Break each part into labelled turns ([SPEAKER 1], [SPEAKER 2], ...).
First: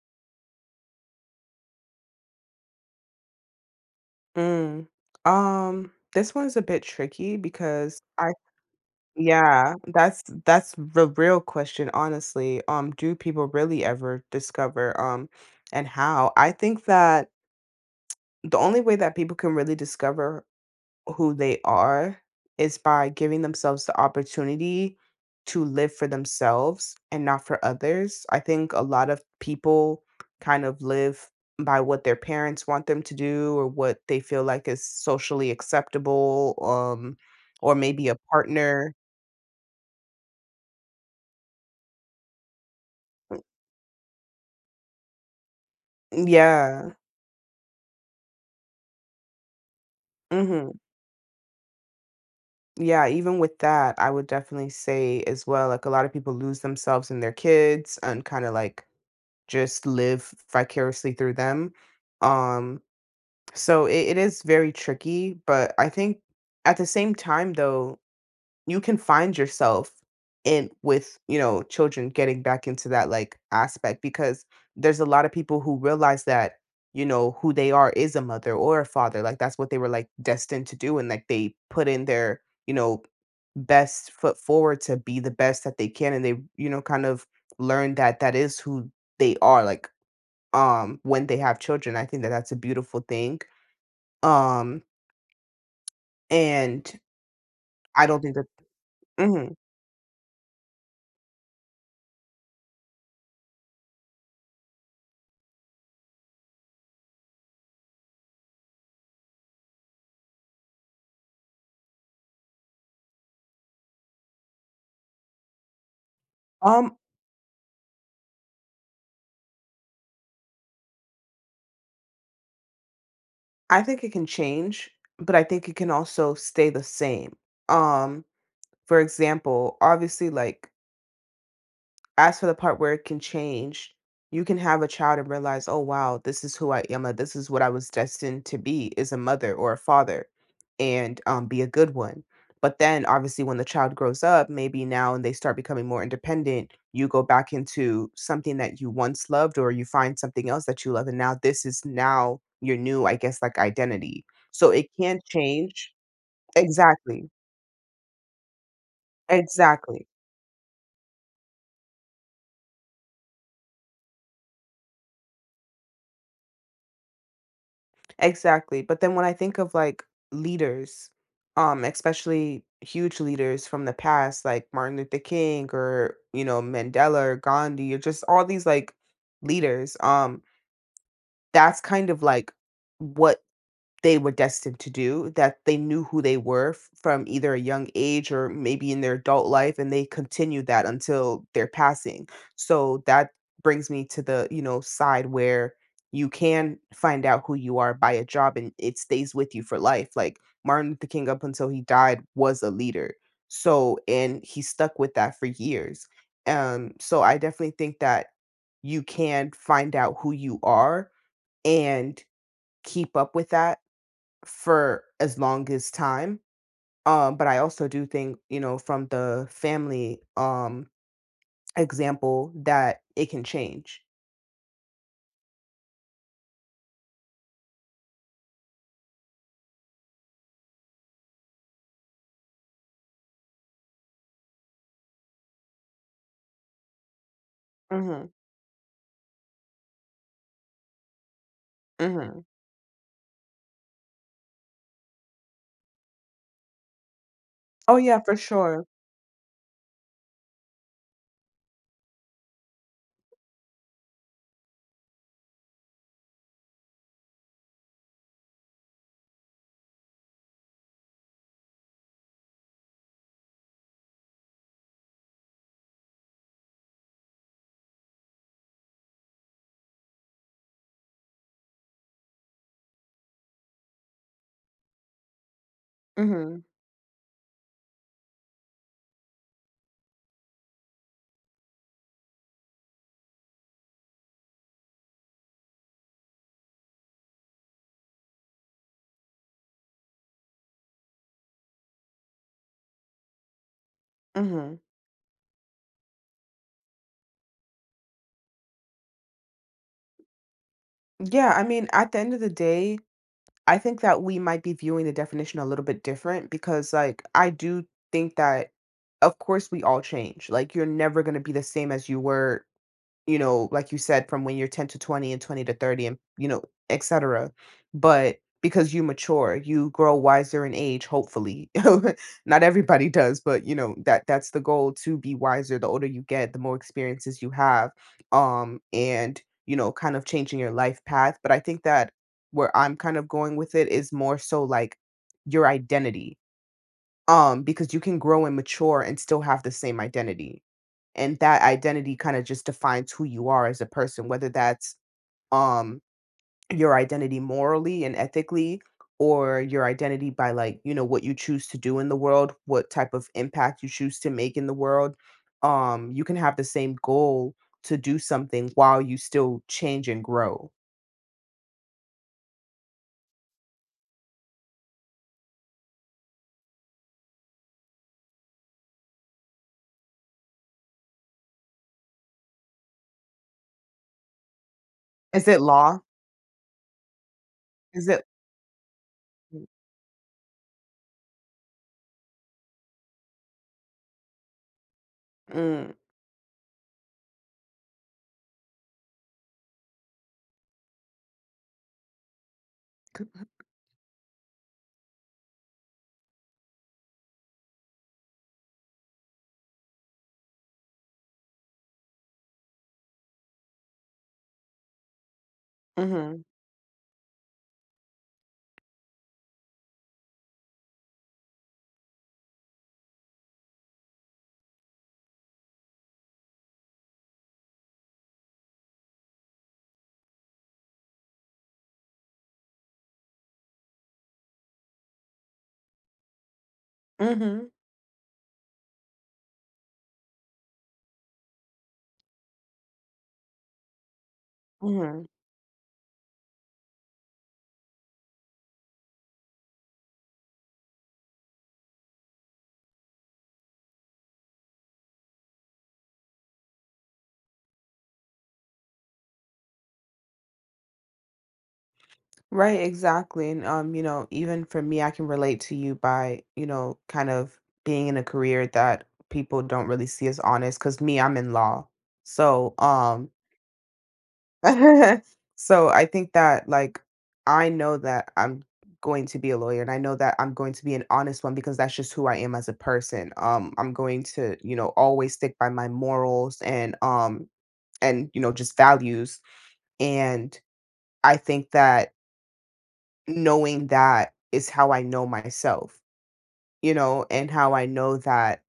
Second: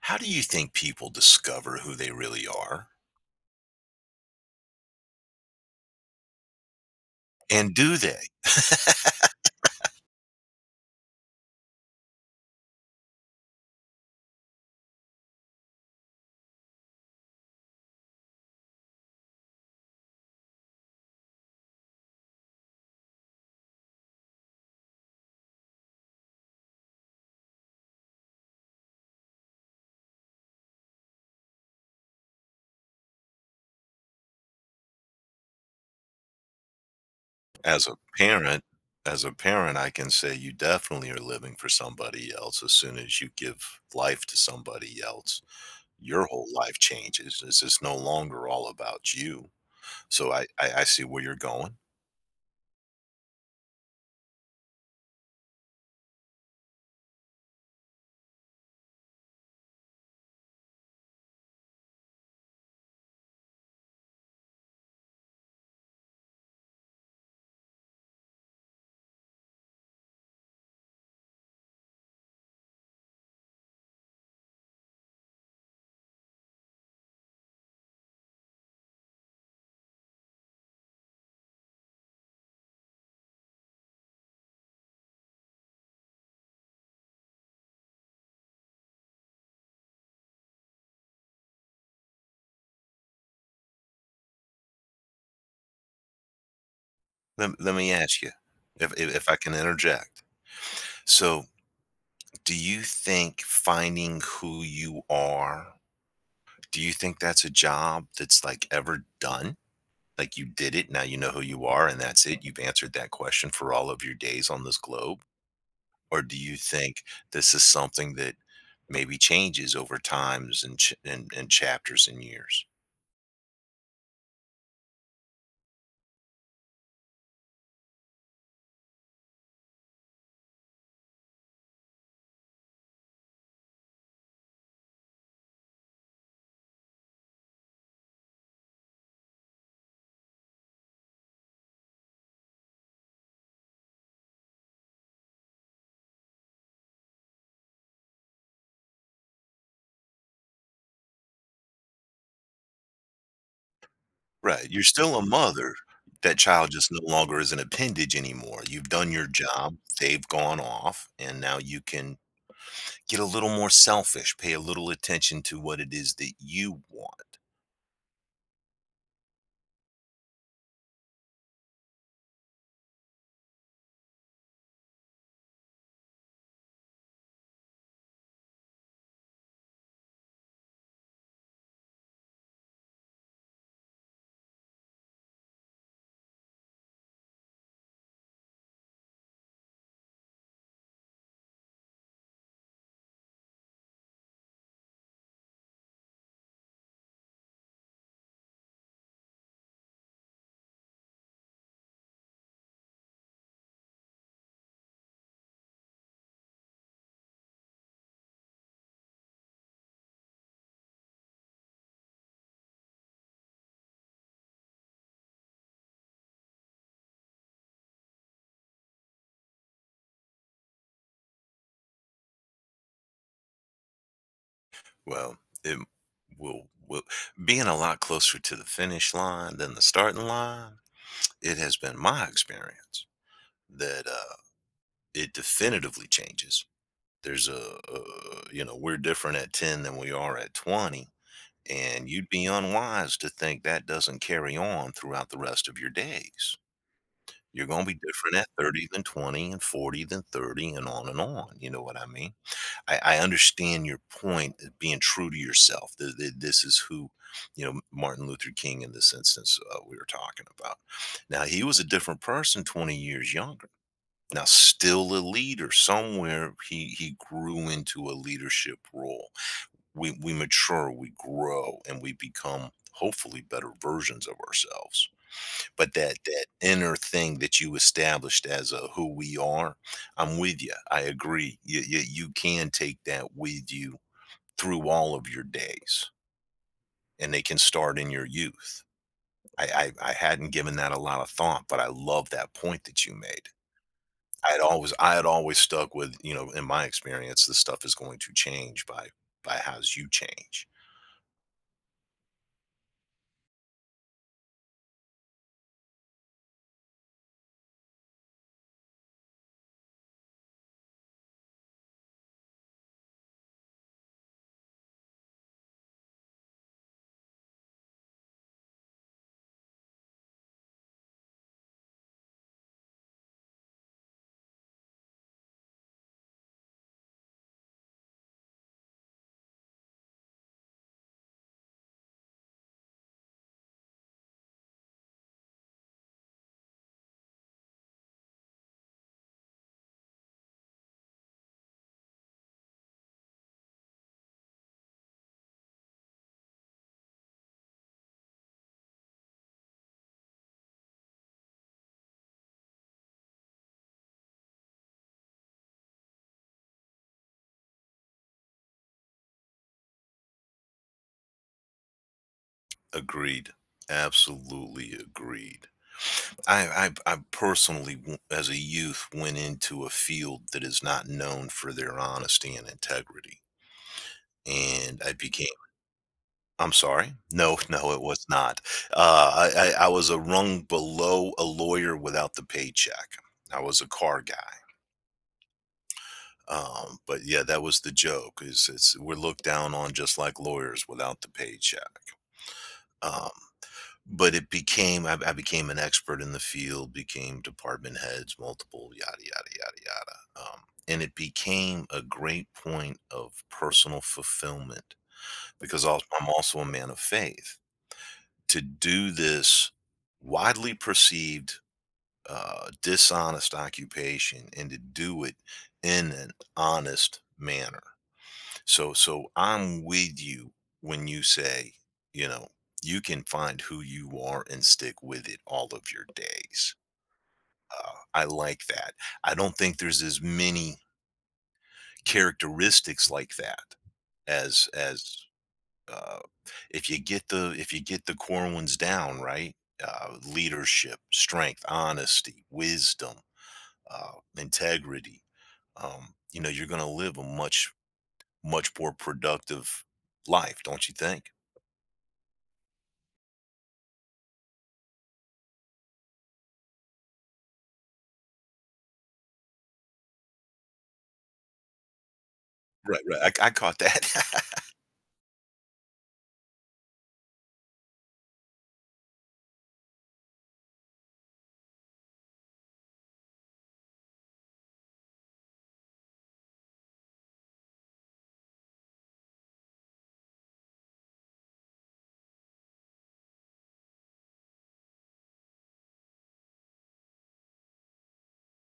[SPEAKER 1] How do you think people discover who they really are?
[SPEAKER 2] Mm. This one's a bit tricky
[SPEAKER 1] And do
[SPEAKER 2] because
[SPEAKER 1] they?
[SPEAKER 2] I yeah, that's the real question, honestly. Do people really ever discover and how? I think that the only way that people can really discover who they are is by giving themselves the opportunity to live for themselves and not for others. I think a lot of people kind of live by what their parents want them to do or what they feel like is socially acceptable or
[SPEAKER 1] As a
[SPEAKER 2] maybe a
[SPEAKER 1] parent,
[SPEAKER 2] partner.
[SPEAKER 1] as a parent, I can say you definitely are living for somebody else as soon as you give life to somebody else. Your whole life
[SPEAKER 2] Yeah.
[SPEAKER 1] changes. It's just no longer all about you. So I I
[SPEAKER 2] Mhm.
[SPEAKER 1] I see where you're going.
[SPEAKER 2] Yeah, even with that, I would definitely say as well like a lot of people lose themselves in their kids and kind of like just live vicariously through them. Um So it is very tricky, but I think at the same time though, you can find yourself in with, you know, children getting back into that like aspect because there's a lot of people who realize that, you know, who they are is a mother or a father. Like that's what they were like destined to do and like they put in their, you know, best foot forward to be the best that they can and they, you know, kind of learn that that is who they are like when they have children. I think that that's a beautiful thing um, and
[SPEAKER 1] Let me
[SPEAKER 2] I
[SPEAKER 1] ask
[SPEAKER 2] don't
[SPEAKER 1] you,
[SPEAKER 2] think that.
[SPEAKER 1] if if I
[SPEAKER 2] Mhm.
[SPEAKER 1] can interject. So, do you think finding who you are, do you think that's a job that's, like, ever done? Like, you did it, now you know who you are, and that's it. You've answered that question for all of your days on this globe? Or do you
[SPEAKER 2] Um,
[SPEAKER 1] think this is something that maybe changes over times and ch and chapters and years?
[SPEAKER 2] I think it can change, but I think it can also stay the same. Um, for example, obviously, like as for the part where it can change, you can have a child and realize, "Oh, wow, this is who I am, or this is what I was destined to be is a mother or a father," and, be a good one. But then, obviously, when the child grows up, maybe now and they start becoming more independent, you go back into something that you once loved or you find something else that you love, and now this is now your new, I guess, like, identity.
[SPEAKER 1] Right,
[SPEAKER 2] So
[SPEAKER 1] you're
[SPEAKER 2] it
[SPEAKER 1] still
[SPEAKER 2] can
[SPEAKER 1] a mother.
[SPEAKER 2] change.
[SPEAKER 1] That child just no
[SPEAKER 2] Exactly.
[SPEAKER 1] longer is an appendage anymore. You've done your job,
[SPEAKER 2] Exactly.
[SPEAKER 1] they've gone off, and now you can get a little more selfish, pay a little attention to what it is that you want.
[SPEAKER 2] Exactly, but then when I think of, like, leaders, especially huge leaders from the past, like Martin Luther King or, you know, Mandela or Gandhi or just all these, like, leaders, that's kind of, like, what they were destined to do, that they knew who they were from either a young age or maybe in their adult life, and they continued that until their passing. So that brings me to the, you know, side where you can find out who you are by a job and it stays with you for life. Like Martin Luther King up until he died was a leader. So and he stuck with that for years. So I definitely think that you can find out who you are and keep up with that for as long as time. But I also do think, you know, from the family example that it can change.
[SPEAKER 1] Well, it will being a lot closer to the finish line than the starting line, it has been my experience that, it definitively changes. There's a
[SPEAKER 2] Mhm.
[SPEAKER 1] you know, we're different at 10 than we are at 20, and you'd
[SPEAKER 2] Mhm.
[SPEAKER 1] be unwise to think that doesn't carry on throughout the rest of your days. You're gonna
[SPEAKER 2] Oh
[SPEAKER 1] be
[SPEAKER 2] yeah, for
[SPEAKER 1] different at
[SPEAKER 2] sure.
[SPEAKER 1] 30 than 20 and 40 than 30 and on, you know what I mean? I understand your point of being true to yourself. This is who, you know, Martin Luther King in this instance we were talking about. Now, he was a different person 20 years younger. Now, still a leader. Somewhere he grew into a leadership role. We mature, we grow, and we become hopefully better versions of ourselves. But that
[SPEAKER 2] Mhm.
[SPEAKER 1] inner thing that you established as a who we are, I'm with you. I agree. You can take that with you through all of your days, and they can start in your youth. I hadn't given that a lot of thought, but I love that point that you made.
[SPEAKER 2] Mhm.
[SPEAKER 1] I had always stuck with you know in my experience, this stuff is going to change by how's you change.
[SPEAKER 2] Yeah, I mean, at the end of the day, I think that we might be viewing the definition a little bit different because like I do think that of course we all change. Like you're never going to be the same as you were, you know, like you said, from when you're 10 to 20 and 20 to 30 and, you know, et cetera. But because you mature, you grow wiser in age, hopefully. Not everybody does, but you know, that's the goal to be wiser. The older you get, the more experiences you have. And you know, kind of changing your life path. But I think that where I'm kind of going with it is more so like your identity. Because you can grow and mature and still have the same identity. And that identity kind of just defines who you are as a person, whether that's, um, your identity morally and ethically, or your identity by like, you know, what you choose to do in the world, what type of impact you choose to make in the world. You can have the same goal to do something while you still change and grow.
[SPEAKER 1] Agreed. Absolutely agreed. I I personally, as a youth, went into a field that is not known for their honesty and integrity, and I
[SPEAKER 2] Is
[SPEAKER 1] became.
[SPEAKER 2] it law?
[SPEAKER 1] I'm sorry. No, no, it
[SPEAKER 2] Is it
[SPEAKER 1] was not. I was a rung below a lawyer without the paycheck. I was a car guy.
[SPEAKER 2] Mm,
[SPEAKER 1] But yeah, that was the joke. Is it's we're looked down on just like lawyers without the paycheck. Um, But it became I became an expert in the field, became department heads, multiple yada, yada, yada, yada. And it became a great point of personal fulfillment because als I'm
[SPEAKER 2] mhm.
[SPEAKER 1] also a man of faith. To do this widely perceived, dishonest occupation and to do it in an honest manner. So so I'm with you when you say, you know, you can find who you are and stick with it all of your days.
[SPEAKER 2] Mhm.
[SPEAKER 1] I like that. I don't think there's as many characteristics like that as
[SPEAKER 2] Mhm.
[SPEAKER 1] as uh, if you get the if you get the core ones down right. Leadership, strength, honesty, wisdom, uh, integrity. You know, you're going to live a much much more productive life, don't you think?
[SPEAKER 2] Right, exactly. And you know, even for me, I can relate to you by, you know, kind of being in a career that people don't really see as honest. Cause me, I'm in law. So,
[SPEAKER 1] Right, right. I caught that.
[SPEAKER 2] so I think that like I know that I'm going to be a lawyer and I know that I'm going to be an honest one because that's just who I am as a person. I'm going to, you know, always stick by my morals and you know, just values. And I think that knowing that is how I know myself, you know, and how I know that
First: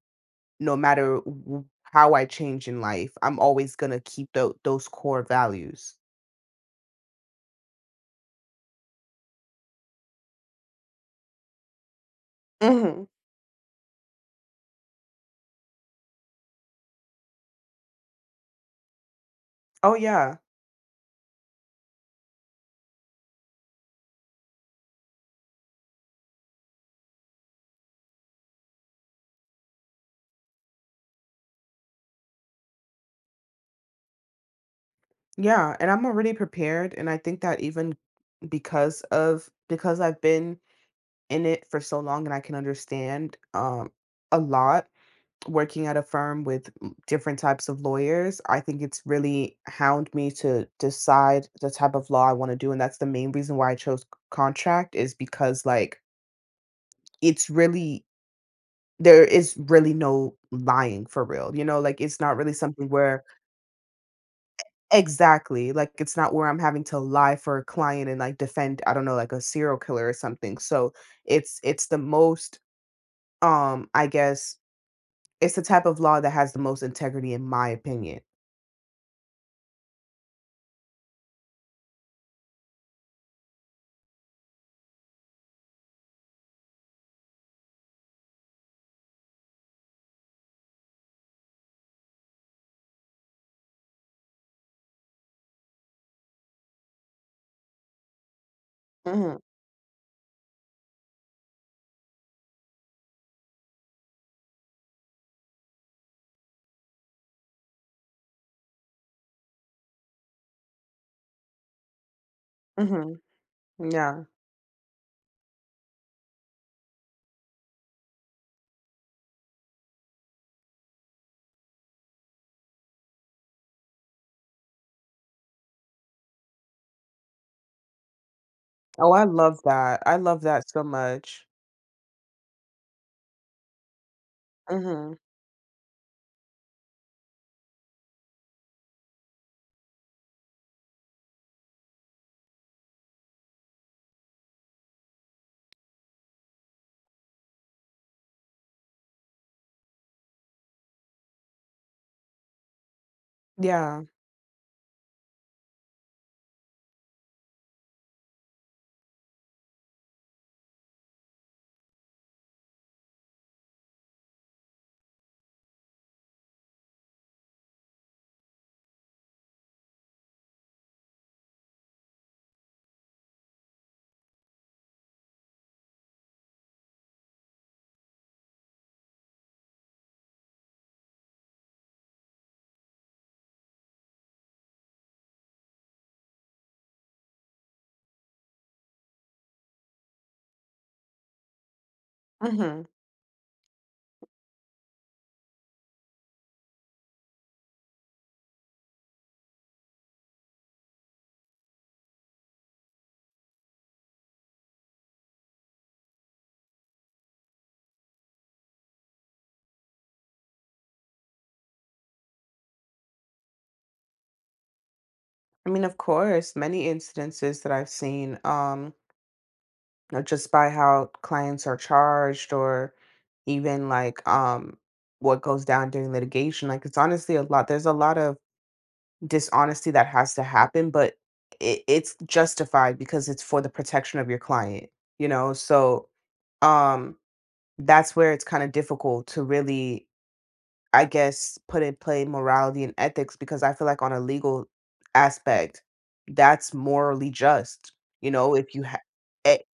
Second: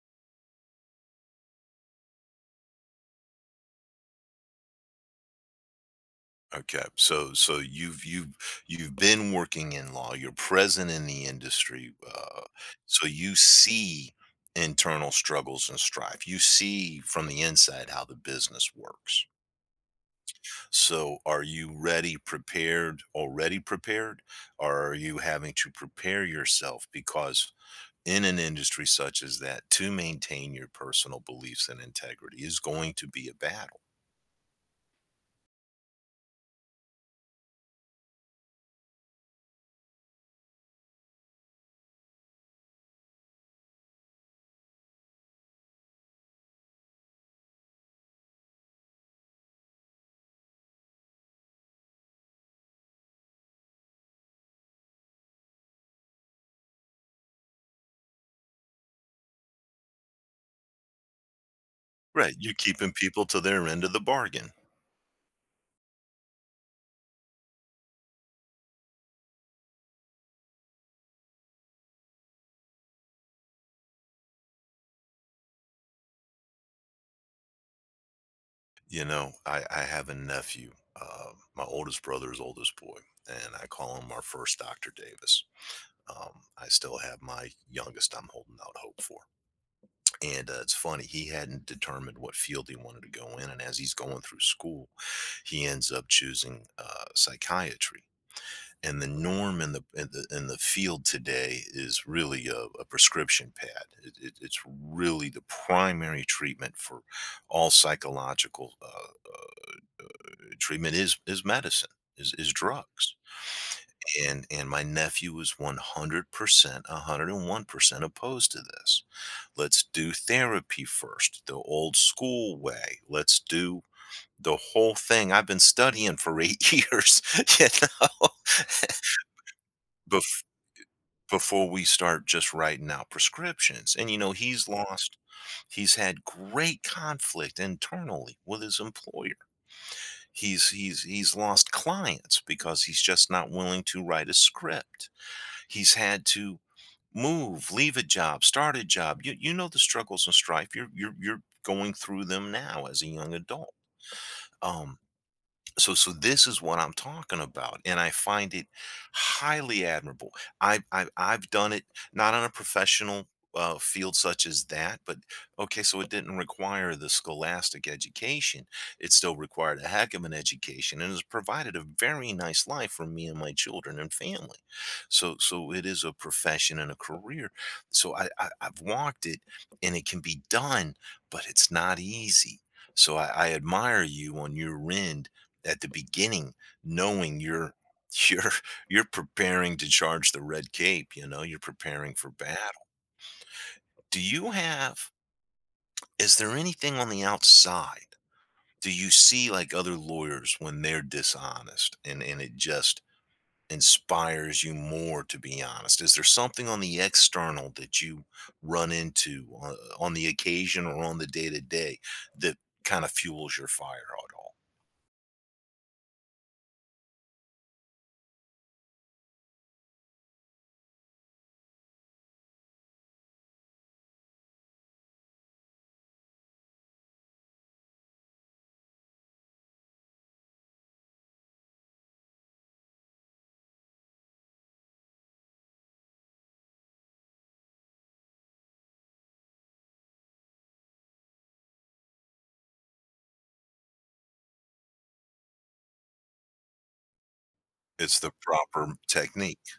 [SPEAKER 2] no matter w how I change in life, I'm always gonna keep those core values.
[SPEAKER 1] Okay, so so you've been working in law, you're present in the industry, so
[SPEAKER 2] Mhm.
[SPEAKER 1] you see internal struggles and strife. You see from the inside how the business works.
[SPEAKER 2] Oh, yeah.
[SPEAKER 1] So are you ready, prepared, already prepared, or are you having to prepare yourself? Because in an industry such as that, to maintain your personal beliefs and integrity is going to be a battle.
[SPEAKER 2] Yeah, and I'm already prepared, and I think that even because of because I've been in it for so long and I can understand, a lot working at a firm with different types of lawyers, I think it's really hound me to decide the type of law I want to do. And that's the main reason why I chose contract is because like it's really there is really no lying for real. You know, like it's
[SPEAKER 1] Right,
[SPEAKER 2] not really
[SPEAKER 1] you're
[SPEAKER 2] something
[SPEAKER 1] keeping
[SPEAKER 2] where
[SPEAKER 1] people to their end of the bargain.
[SPEAKER 2] exactly like it's not where I'm having to lie for a client and like defend, I don't know, like a serial killer or something. So it's the most I guess it's the type of law that has the most integrity in my opinion.
[SPEAKER 1] You know, I have a nephew, my oldest brother's oldest boy, and I call him our first Dr. Davis. I still have my youngest I'm holding out hope for. And, it's funny, he hadn't determined what field he wanted to go in, and as he's going through school, he ends up choosing, psychiatry. And the
[SPEAKER 2] Hmm.
[SPEAKER 1] norm in the in the field today is really a prescription pad. It's really the primary treatment for all psychological treatment is medicine is
[SPEAKER 2] Hmm.
[SPEAKER 1] drugs.
[SPEAKER 2] Yeah.
[SPEAKER 1] And my nephew is 100%, 101% opposed to this. Let's do therapy first, the old school way. Let's do the whole thing I've been studying for 8 years you know
[SPEAKER 2] Oh, I love that. I love
[SPEAKER 1] bef-
[SPEAKER 2] that so much.
[SPEAKER 1] Before we start just writing out prescriptions, and, you know,
[SPEAKER 2] Mhm.
[SPEAKER 1] he's had great conflict internally with his employer. He's lost clients because he's just not willing to write a script. He's had to move, leave a job, start a job. You know the struggles and strife. You're going through them now as a young adult.
[SPEAKER 2] Yeah.
[SPEAKER 1] Um, so so this is what I'm talking about, and I find it highly admirable. I've done it not on a professional field such as that, but okay, so it didn't require the scholastic education. It still required a heck of an education, and has provided a very nice life for me and my children and family. So so it is a profession and a career. So I've walked it, and it can be done, but it's not easy. So I admire you on your end at the beginning knowing you're you're preparing to charge the red cape, you know, you're preparing for
[SPEAKER 2] Mhm.
[SPEAKER 1] battle. Do you have is there anything on the outside? Do you see like other lawyers when they're dishonest and it just inspires you more to be honest? Is there something on the external that you run into on the occasion or on the day to day that kind of fuels your fire at all?
[SPEAKER 2] I mean, of course, many instances that I've seen, you know, just by how clients are charged or even like what goes down during litigation. Like it's honestly a lot. There's a lot of dishonesty that has to happen, but it's justified because it's for the protection of your client, you know? So um that's where it's kind of difficult to really, I guess, put in play morality and ethics because I feel like on a legal aspect, that's morally just.
[SPEAKER 1] It's
[SPEAKER 2] You
[SPEAKER 1] the
[SPEAKER 2] know, if you
[SPEAKER 1] proper
[SPEAKER 2] ha e
[SPEAKER 1] technique,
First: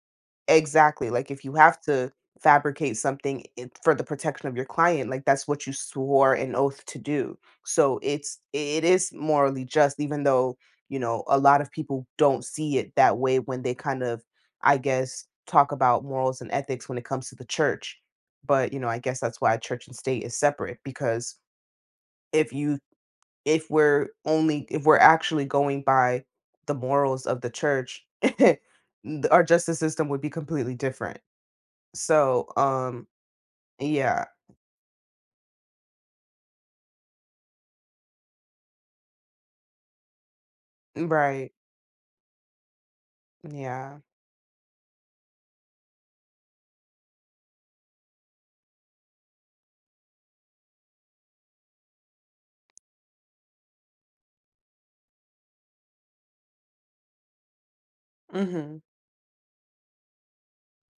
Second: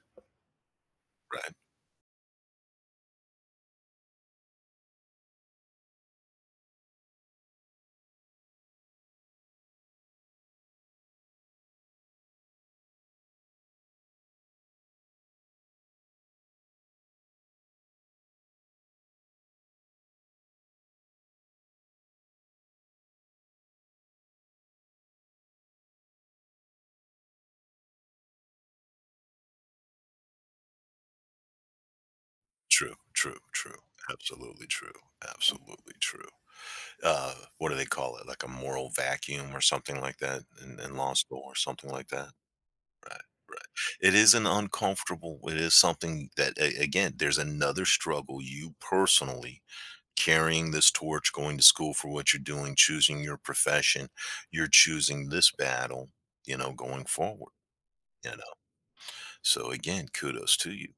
[SPEAKER 2] exactly, like, if you
[SPEAKER 1] right?
[SPEAKER 2] have to fabricate something in for the protection of your client, like, that's what you swore an oath to do. So it is morally just even though, you know, a lot of people don't see it that way when they kind of, I guess, talk about morals and ethics when it comes to the church. But, you know, I guess that's why church and state is separate because if you if we're only, if we're actually going by the morals of the church th- our justice system would be completely different so
[SPEAKER 1] True, true, true.
[SPEAKER 2] yeah
[SPEAKER 1] Absolutely true, absolutely true. What do they call it? Like a moral vacuum or something like that in law school
[SPEAKER 2] right
[SPEAKER 1] or something like that? Right, right.
[SPEAKER 2] yeah
[SPEAKER 1] It is an uncomfortable, it is something that, again, there's another struggle. You personally carrying this torch, going to school for what you're doing, choosing your profession, you're choosing this battle, you know, going forward, you know.
[SPEAKER 2] hmm.
[SPEAKER 1] So, again, kudos to you.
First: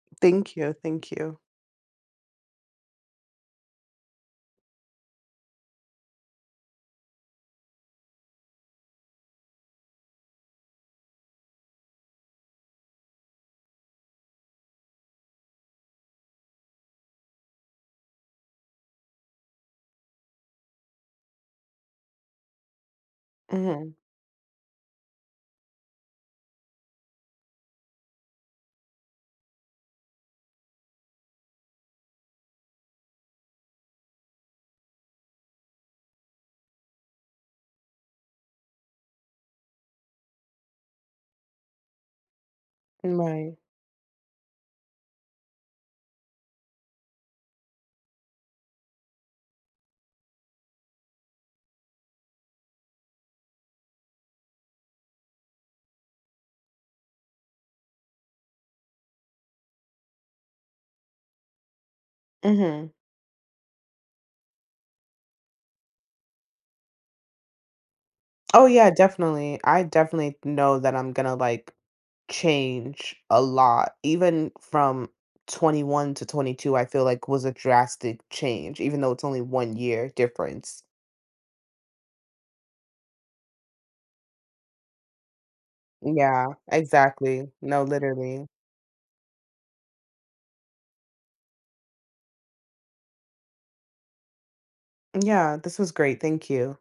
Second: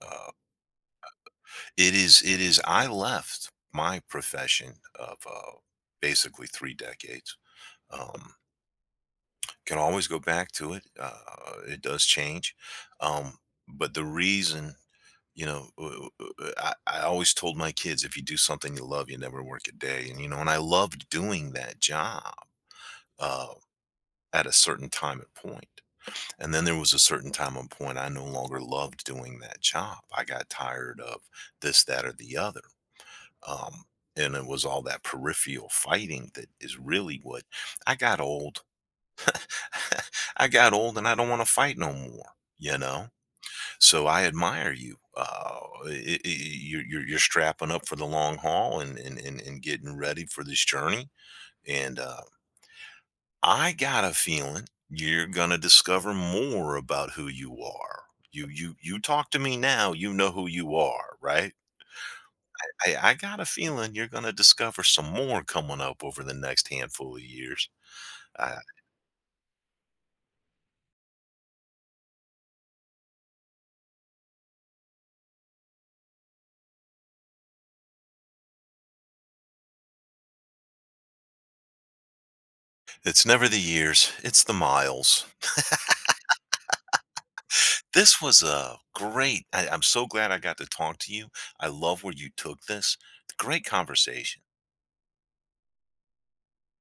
[SPEAKER 1] Uh,
[SPEAKER 2] Thank you, thank you.
[SPEAKER 1] It is I left my profession of, basically 3 decades, um, can always go back to it, it does change, um, but the reason, you know, w w w I always told my kids, "If you do something you love, you never work a day," and, you know, and I loved doing that job, uh,
[SPEAKER 2] Hmm.
[SPEAKER 1] at a certain time and point, point. And then there was a certain time and point I no longer loved doing that job, I got tired of this, that, or the other. Um, and it was all that peripheral fighting that is really what I got old. I got old and I don't want to fight no more, you know?
[SPEAKER 2] Right.
[SPEAKER 1] So I admire you. You're strapping up for the long haul and, and getting ready for this journey. And I got a feeling you're going to discover more about who you are. You talk to me now, you know who you are, right?
[SPEAKER 2] Hmm.
[SPEAKER 1] Hey, I got a feeling you're gonna discover some more coming up over the next handful of years. Uh,
[SPEAKER 2] Oh yeah, definitely. I definitely know that I'm gonna like change a lot even from 21 to 22. I feel like was a drastic change even though it's only 1 year difference.
[SPEAKER 1] it's never the years, it's the miles.
[SPEAKER 2] Yeah, exactly. No,
[SPEAKER 1] This was
[SPEAKER 2] literally.
[SPEAKER 1] a great I'm so glad I got to talk to you. I love where you took this. Great conversation.
[SPEAKER 2] Yeah, this was great. Thank you.